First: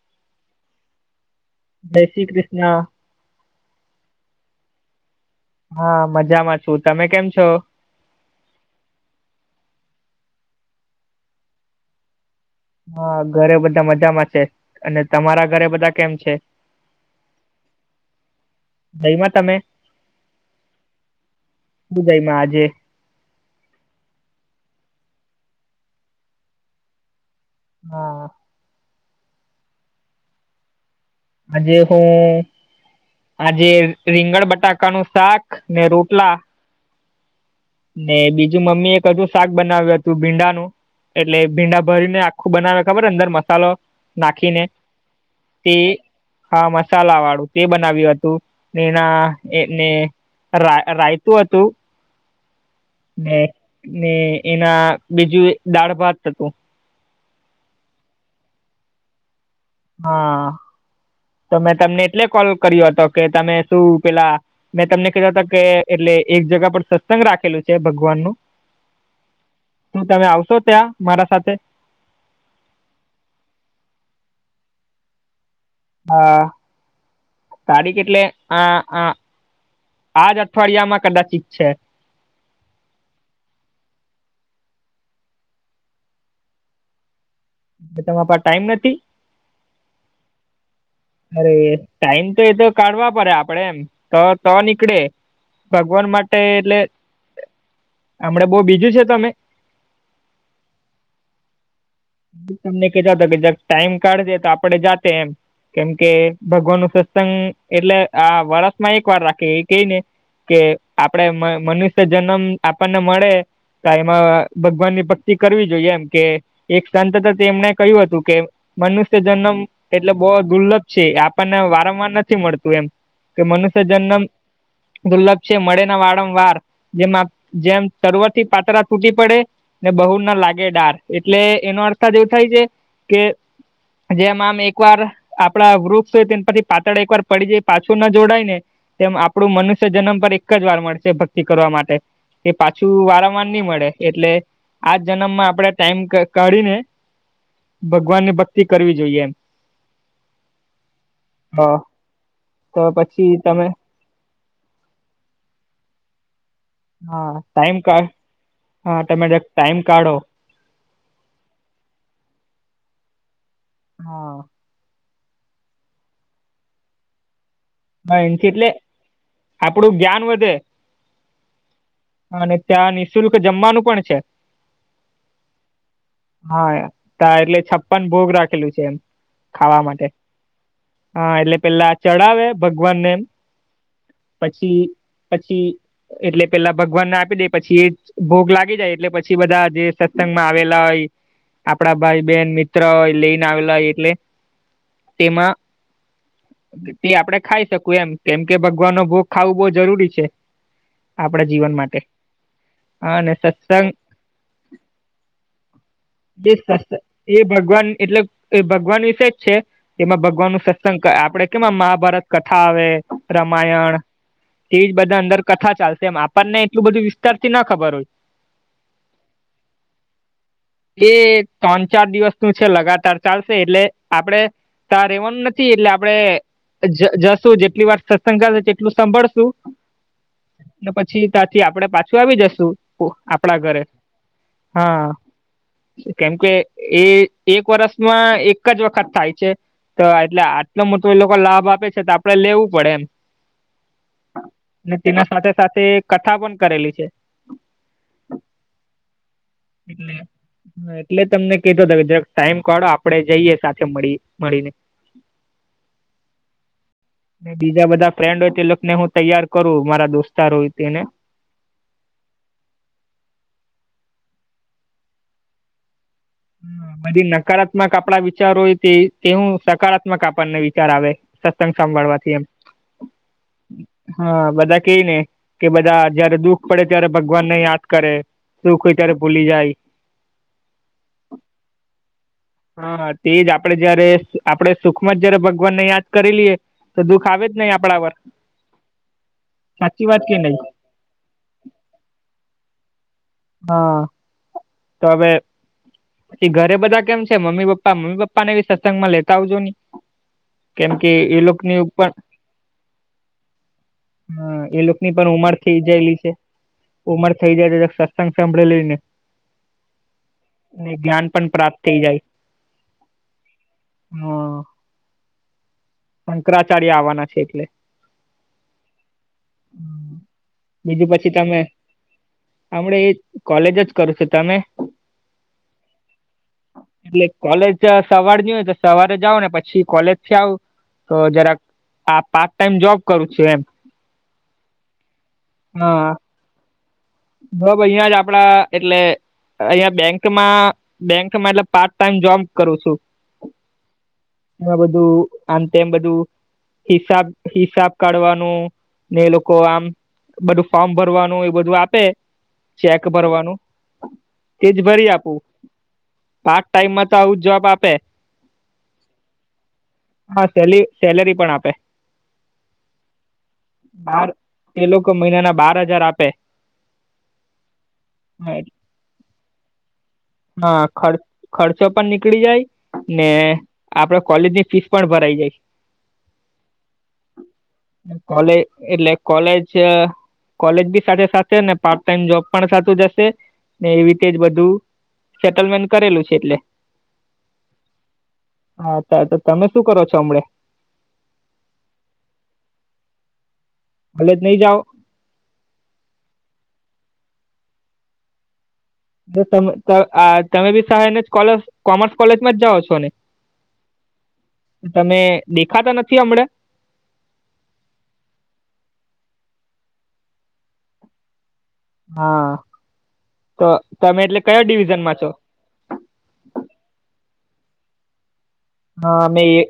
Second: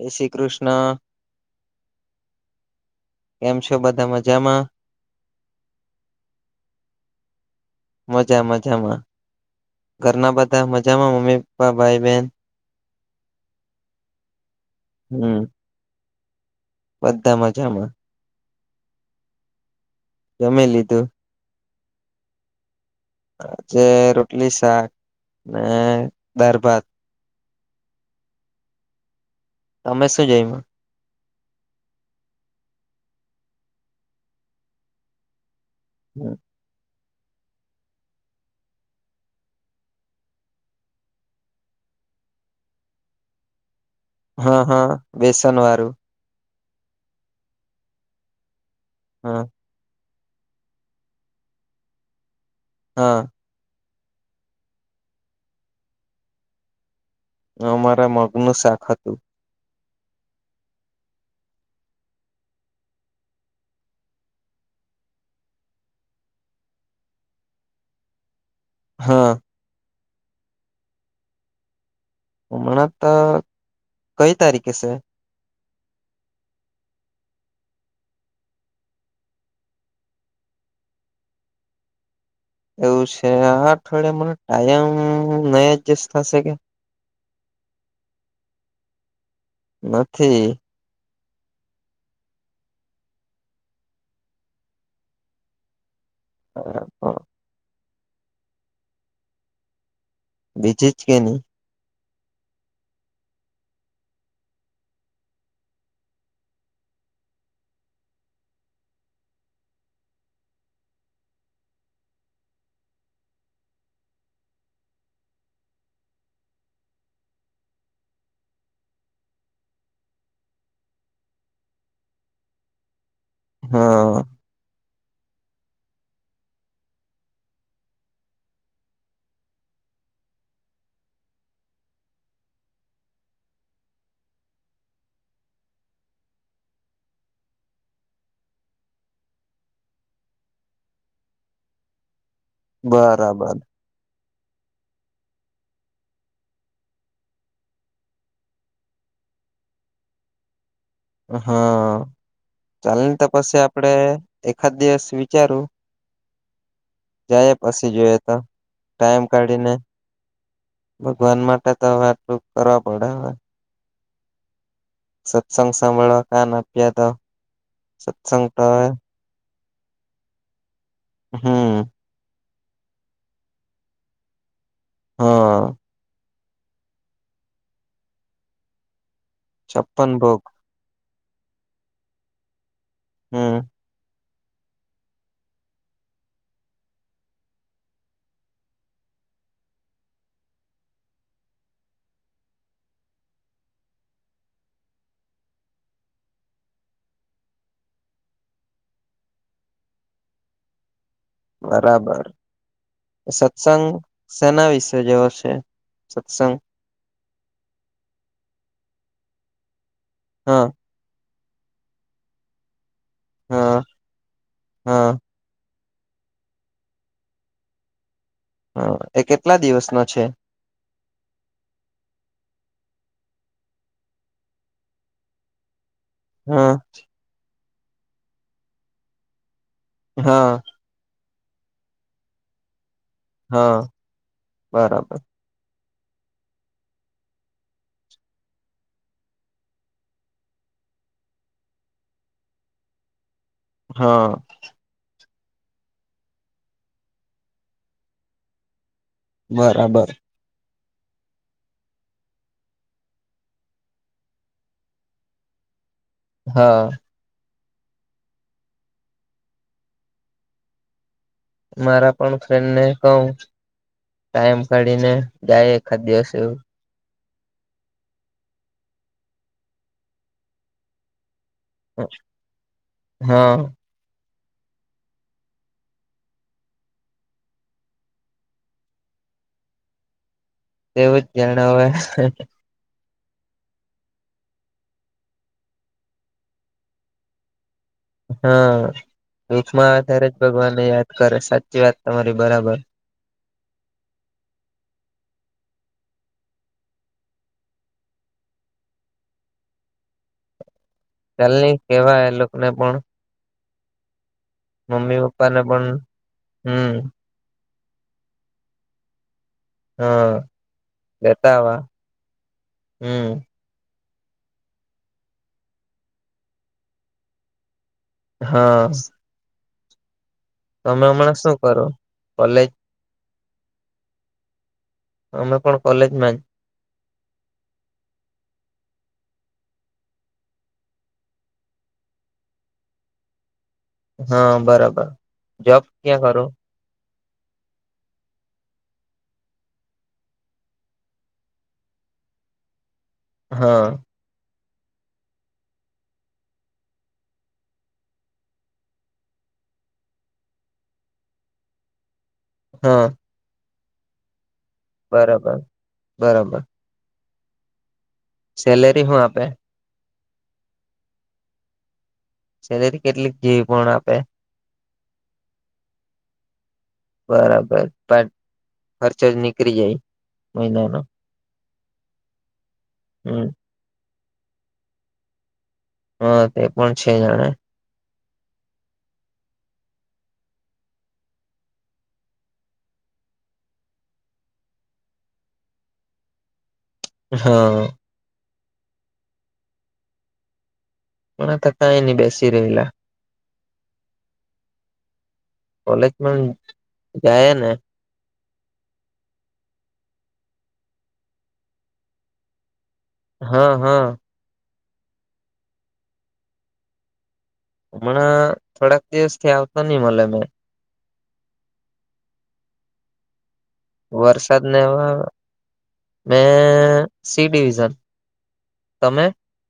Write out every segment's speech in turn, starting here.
જયશ્રીકૃષ્ણ. જયશ્રીકૃષ્ણ. કેમ છો બધા મજામાં? હા મજામાં છું તમે કેમ છો? મજા મજામાં ઘરના બધા મજામાં મમ્મી, પપ્પા, ભાઈ, બહેન હા ઘરે બધા મજામાં છે. અને હમ તમારા ઘરે બધા કેમ છે? બધા મજામાં. જમ્યા તમે? જમી લીધું. શું જમ્યા આજે? આજે રોટલી, શાક અને દાળ, ભાત હા. તમે શું જમ્યા? આજે હું આજે રીંગણ બટાકાનું શાક ને રોટલા ને બીજું મમ્મી એક હજું શાક બનાવ્યું હતું ભીંડાનું એટલે ભીંડા ભરીને આખું બનાવે ખબર અંદર મસાલો હા નાખીને હા બેસન તે વાળું હા મસાલા વાળું તે બનાવ્યું હતું એના હા ને રાયતું હતું. હા. ને ને એના બીજું દાળ ભાત હતું. અમારે મગનું શાક હતું. હા તો મેં તમને એટલે કોલ કર્યો હતો કે તમે શું પેલા? મેં તમને કેતા હતા કે એટલે એક જગા પર સત્સંગ રાખેલું છે ભગવાનનું. હા. શું તમે આવશો ત્યાં મારા સાથે હમણા તો કઈ તારીખે છે? હા. તારીખ એટલે આ આજ અઠવાડિયામાં કદાચિત છે. એવું છે આ અઠવાડિયે મને ટાઈમ નહી એડજસ્ટ થશે કે એ તમારા પાસે ટાઈમ નથી. નથી. અરે ટાઈમ તો એતો કાઢવા પડે આપડે એમ તો તો નીકળે. ભગવાન માટે એટલે હમણા બહુ બીજી છો તમે? બીજી છે કે નહી? તમને કતા કે જ ટાઈમ કાઢજે તો આપડે જાતે એમ. કેમ કે ભગવાન નું સત્સંગ એટલે આ વરષમાં એક વાર રાખે એ ક ને. કે આપડે મનુષ્ય જન્મ આપણને મળે. તો એમાં ભગવાનની ભક્તિ કરવી જોઈએ એમ કે એક સંતત એમને કહ્યું હતું કે. મનુષ્ય જન્મ એટલે બહ દુર્લભ છે આપણને વારંવાર નથી મળતું એમ. કે મનુષ્ય હા જન્મ દુર્લભ છે મળે ના વારંવાર. જેમાં જેમ સરવર થી પાત્રા તૂટી પડે ને બહુ ના લાગે ડાર. એટલે એનો અર્થ જ એવું થાય છે કે જેમ આમ એકવાર. આપડા વૃક્ષ હોય તેના પરથી પાતળ એકવાર પડી જાય પાછું ના જોડાય ને. તેમ આપણું મનુષ્ય જન્મ પર એક જ વાર મળશે ભક્તિ કરવા માટે. એ પાછું વારંવાર બરાબર નહી મળે એટલે આજ જન્મમાં આપડે ટાઈમ. કા કાઢીને ભગવાન ની ભક્તિ કરવી જોઈએ એમ. [inaudible] હા ચાલ ની તો પછી પસી તમે આપડે એકાદ દિવસ વિચારું. હા જાયે ટાઈમ પસી કાઢ જોઈએ તા હા ટાઈમ તમે કાઢીને. ટાઈમ કાઢો ભગવાન માટે તો હવે આટલું કરવા પડે હા. હા. સત્સંગ સાંભળ રાખવાનું કયાં તો નાય સત્સંગ તો એટલે હવે આપડું જ્ઞાન વધે. હા. અને ત્યાં નિઃશુલ્ક જમવાનું પણ છે. હા. હા તા એટલે છપ્પન ભોગ રાખેલું છે એમ. ખાવા માટે છપ્પન ભોગ હા એટલે પેલા ચડાવે ભગવાનને એમ. હમ પછી પછી એટલે પેલા ભગવાનને આપી દે પછી ભોગ લાગી જાય એટલે પછી બધા જે સત્સંગ માં આવેલા હોય આપણા ભાઈ, બહેન, મિત્ર લઈને આવેલા હોય એટલે તેમાં તે આપડે ખાઈ શકું એમ કેમ કે ભગવાનનો ભોગ ખાવો બો જરૂરી છે. આપણા જીવન માટે. બરાબર હા, અને સત્સંગ સેના વિશે જેવો છે એ સત્સંગ. સત્સ- એ ભગવાન એટલે એ ભગવાન વિસે જ છે એમાં ભગવાનનું હા સત સત્સંગ આપડે કેમાં મહાભારત કથા આવે. હા રામાયણ એજ હા બધા અંદર કથા ચાલશે એમ આપ આપણ ને એટલું બધું વિસ્તાર થી ન ખબર હોય. હા એ કેટલા દિવસ નો છે? એ ત્રણ ચાર દિવસનું છે લગાતાર ચાલશે એટલે આપડે તા રેવાનું ને થી એટલે આપડે હા જ જા સુધી જેટલી વાર સત્સંગ ચાલશે તેટલું સાંભળશું. હા. ને પછી ત્યાંથી આપડે પાછું આવી જશું આપડા હા ઘરે હા. બરાબર કેમ કે એ એક વર્ષમાં એક જ વખત થાય છે. તો એટલે આટલો મોટો એ લોકો લાભ આપે છે તો આપડે લેવું પડે એમ. હા. ને તેના સાથે સાથે કથા પણ કરેલી છે. બરાબર એટલે. એટલે તમને કેતો તો ટાઈમ કાઢો આપડે જઈએ સાથે મળી મળીને. હા. ને બીજા બધા ફ્રેન્ડ હોય તેને હું તૈયાર કરું મારા દોસ્તાર હોય તેને. મારા પણ ફ્રેન્ડ ને કઉ. ટાઈમ કાઢીને જાયે એખાદ દિવસે હા પછી નકારાત્મક આપડા વિચાર હોય તે હું સકારાત્મક આપણને વિચાર આવે. સત્સંગ સાંભળવાથી એમ. હા હા બધા કેય ને કે બધા જયારે દુઃખ પડે ત્યારે ભગવાનને યાદ કરે. સુખ હોય ત્યારે ભૂલી જાય. તેવું જ જણાવે. હા તે જ આપડે જયારે આપડે સુખમાં જયારે ભગવાનને યાદ કરી લઈએ તો દુઃખ આવે જ નય આપડા પર. હા દુઃખ ના સાચી વાત આધારે જ કે નહી ભગવાનને યાદ કરે સાચી વાત તમારી બરાબર. હા તમે થી ઘરે બધા કેમ છે મમ્મી, પપ્પા. મમ્મી, પપ્પા ને ભી સત્સંગમાં લેતા આવજો ની. કેમ કે એ ચાલ ની લોકોની ઉંપણ કેવા એ લોકોને પણ હા એ લોકની મમ્મી પણ ઉંમર પપ્પાને થઇ પણ જાયેલી છે હમ ઉંમર થઈ જાય એટલે [unintelligible] કાઈ સાંભળી લયને [unintelligible] હા જ્ઞાન પણ લેતા આવા પ્રાપ્ત થઈ જાય. હમ હમ શંકરાચાર્ય આવવાના છે એટલે હા [unintelligible] [unintelligible] તમેં હમણાં શુંકરો કોલેજ હમડે એજ કોલેજ જ કરું છે તમે અમે પણ કોલેજ માં એટલે કોલેજ સવાર ની હોય તો સવારે જાવ ને પછી કોલેજથી આવું. તો જરાક આ પાર્ટટાઈમ જોબ કરું છું એમ હ બરાબર જોબ હા ક્યાં કરો [unintelligible] અહિયાં જ આપડા એટલે અહિયાં બેંકમાં બેંકમાં એટલે પાર્ટટાઈમ જોબ કરું છું. હા આ બધું [unintelligible] તેમ બધું હિસાબ હિસાબ કાઢવાનો ને એલોકો આમ બધું ફોર્મ ભરવાનું એવુ બધું આપે હા ચેક ભરવાનું તેજ ભરી આપું બરાબર બરાબર પાર્ટટાઈમમાં તો આવું જવાબ આપે. સેલરી સુ આપે હા સેલી સેલરી પણ આપે સેલરી કેટલીક જેવી પણ આપે બાર એ લોકો મહિનાના બારહજાર આપે બરાબર [unintelligible] સાય ખરચો નીકરીજાય. હા ખર્ચ ખર્ચો પણ નીકળી જાય ને હમ આપડે કોલેજ ની ફીસ પણ ભરાઈ જાય હ તે પણ છે જાણે કોલે એટલે કોલેજ કોલેજ બી સાથે સાથે ને પાર્ટટાઈમ જોબ પણ સાથે સાથે ને એવી રીતે જ બધું સેટલમેન કરેલું છે એટલે હ હા તાતો તમે શું કરો છો હમડે [unintelligible] થકાઈને બેસી રહેલા. કોલેજ નહી જાઓ? કોલેજ પણ જાયે ને તો તમ ત આ તમે બી શાયદ કોલેજ કોમર્સ કોલેજમાં જ જાઓ છો ને હ હ તમે દેખાતા નથી હમણે હમણાં થોડાક દિવસ થી આવતો નઈ મલે મેં હા તો તમે એટલે વરસાદ કયા ને ડિવિઝન માં છો? મેં સી ડીવિઝન હા મેં એ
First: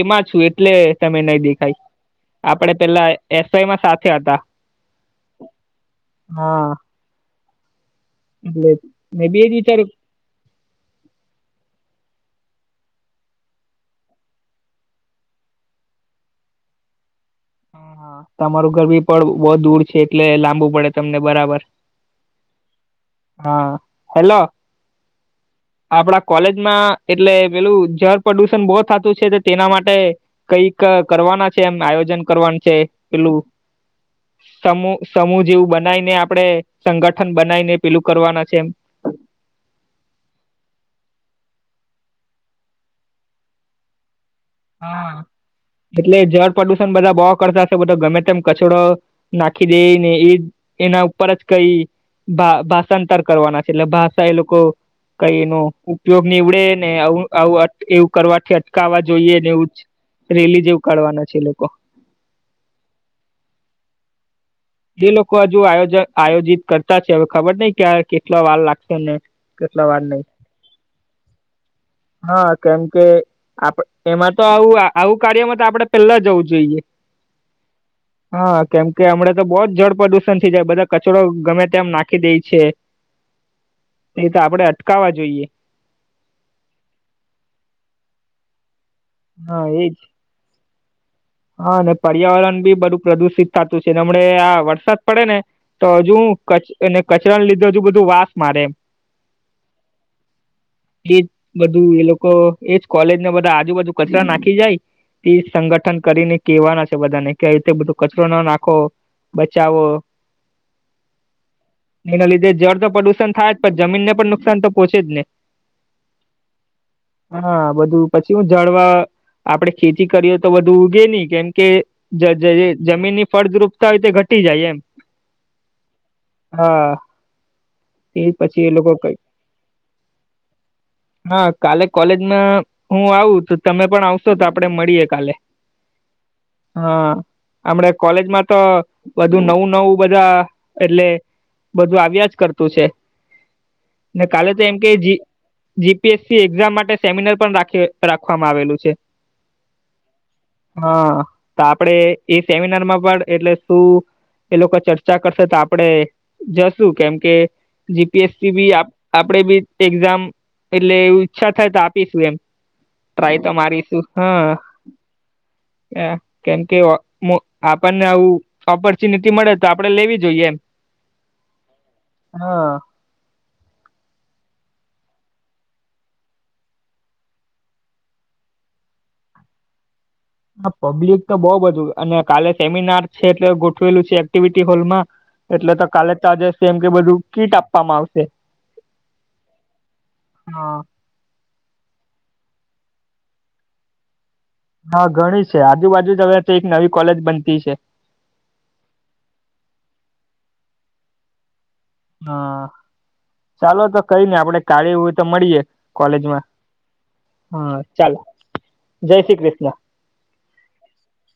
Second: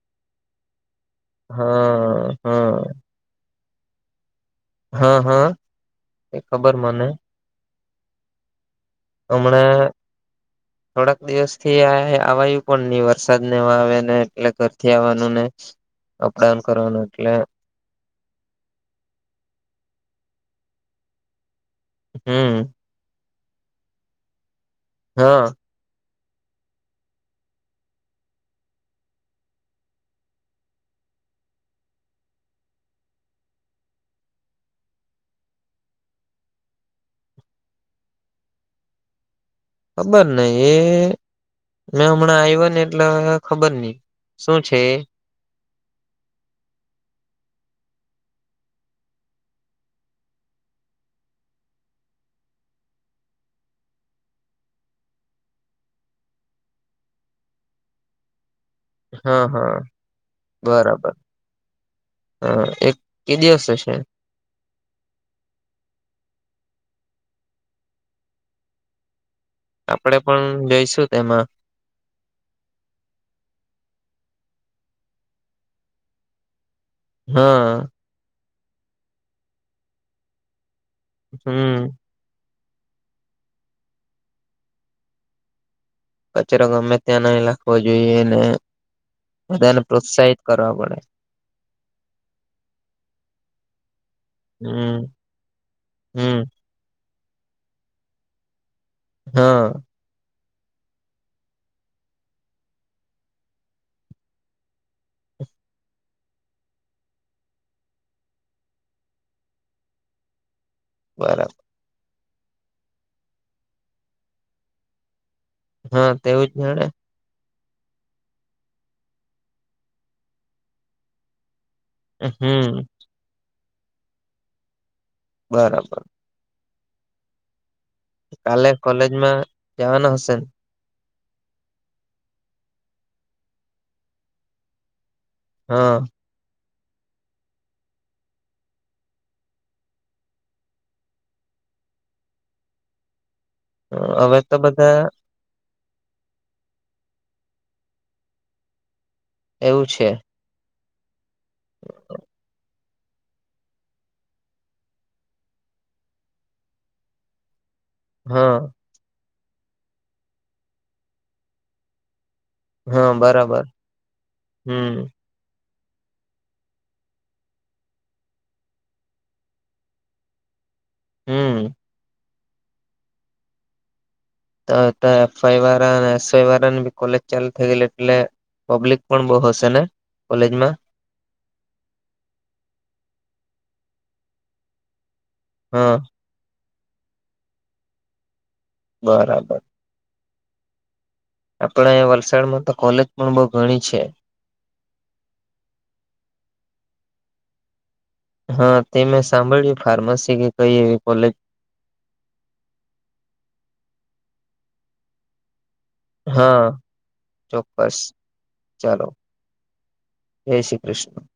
એમાં છું એટલે તમે નહી દેખાય-' હા આપણે હા પેલા એસ વાય માં સાથે હતા. હ હ એ ખબર મને એટલેજ હમણે [inaudible] થોડાક દિવસ થી આયા આવાયું પણ ની વરસાદ ને આવે ને એટલે ઘરથી આવવાનું ને અપડાઉન કરવાનું એટલે હા તમારું ઘર બી પણ બહ દૂર છે એટલે લાંબુ પડે તમને બરાબર હમ હા હેલો હા આપડા કોલેજમાં એટલે પેલું જળ પ્રદુષણ બો થાતુ છે તેના માટે કઈક કરવાના છે એમ આયોજન કરવાનું છે પેલું સમૂહ સમૂહ જેવું બનાવીને આપડણે સંગઠન બનાવીને પેલું કરવાના છે ખબર નહ એ મેં હમણાં આવ્યા ને એટલે ખબર નહ હા એટલે જળ પ્રદુષણ બધા બો કરતાશે બધા ગમે તેમ કચરો નાખી દેને એ એના ઉપર જ કઈ ભા ભાષાંતર કરવાના છે એટલે ભાષા એ લોકો કઈ એનો ઉપયોગ નીવડે ને આવું એવું કરવાથી અટકાવવા જોઈએ હા ને એવું હા રેલી જેવું કાઢવાના છે લોકો હ એક કે દિવસ હશે જે લોકો હજુ આયોજ આયોજિત કરતા હશે હવે ખબર નહ કે કેટલા વાર લાગશે ને કેટલા વાર આપડે નહી પણ જઈશું તેમાં હા કેમ કે આપ એમાં તો આવું આવું કાર્યમાં તો આપડે પેલા જવું જોઈએ હા હા કેમ કે હમણા તો બહુ જ જળ પ્રદુષણ થઈ જાય બધા કચરો ગમે તેમ હમ નાખી દે છે એ તો આપણેે અટકાવવા જોઈએ કચરો ગમે ત્યાં નઈ નાખવો જોઈએ ને હા બધાને એજ પ્રોત્સાહિત કરવા પડે હા ને પર્યાવરણ બી બધું પ્રદુષિત થતું હશે હમણે આ હમ વરસાદ પડે ને તો હજુ હમ કચરાને લીધું હજુ બધું વાસ મારે એમ હા [inaudible] એજ બધું એ લોકો એજ કોલેજને બધા આજુબાજુ કચરા નાખી જાય તે સંગઠન કરીને કેવાના છે બધાને કે આવી રીતે બધું કચરો ન નાખો બચાવો [inaudible] બઅ એના લીધે જળ તો પ્રદુષણ થાય જ પણ જમીનને પણ નુકસાન તો પોહોચે જ ને હા તેવુંજ ને હવે હા બધું પછી હું જળવા આપડે ખેતી કરીએ તો બધું ઉગે નહી કેમકે જ જ હમ જમીન ની ફળદ્રુપતા હોય તે ઘટી જાય એમ બરાબર હા એ પછી કાલે એ લોકો કઈ કોલેજમાં જવાના હશે. હા કાલે કોલેજમાં હું આવું તો તમે પણ આવશો તો આપડે મળીએે કાલે. હા. હા. આપણે કોલેજમાં તો વધુ નવું નવું બધા એટલે. બધું આવ્યા જ કરતું છે ને હવે કાલે તો એમ કે. બધા જીપીએસસી એક્ઝામ માટે સેમિનાર પણ રાખી રાખવામાં આવેલું છે. એવું છે. હા તો આપડે એ સેમિનાર માં પણ એટલે શું. એ લોકો ચર્ચા કરશે તો આપડે જશું કેમ કે. જીપીએસસી હા બી આપડે બી એક્ઝામ એટલે એ ઈચ્છા થાય તો આપીશું એમ. હા ટ્રાય તો બરાબર મારી શું હા. હમ એ કેમ કે આપણને આવું ઓપોર્ચ્યુનિટી મળે તો આપડે લેવી જોઈએ એમ. હમ. હા. તો તો એફ વાય વાળા ને એસ વાય વાળા ની ભી કોલેજ ચાલુ થઈ ગઈ એટલે પબ્લિક પણ બહુ હશે ને? કોલેજમાં પબ્લિક તો બહુ બધું અને કાલે સેમિનાર છે એટલે ગોઠવેલું છે એક્ટિવિટી હોલમાં એટલે તો હા કાલે તોજે સેમ કે બધું કીટ આપવામાં આવશે. બરાબર. હા. આપડે વલસાડમાં તો કોલેજ પણ બહુ ઘણી છે. હા ઘણી છે આજુબાજુ જગા છે તો એક નવી કોલેજ બનતી છે. હા તે મેં સાંભળ્યું ફાર્મસી કે કઈ એવી કોલેજ હા ચાલો તો કઈ આપડે કાલે એવું હોય તો મળીએે. કોલેજમાં. હા હા ચોક્કસ ચાલો. ચાલો જય શ્રી કૃષ્ણ. જય શ્રી કૃષ્ણ.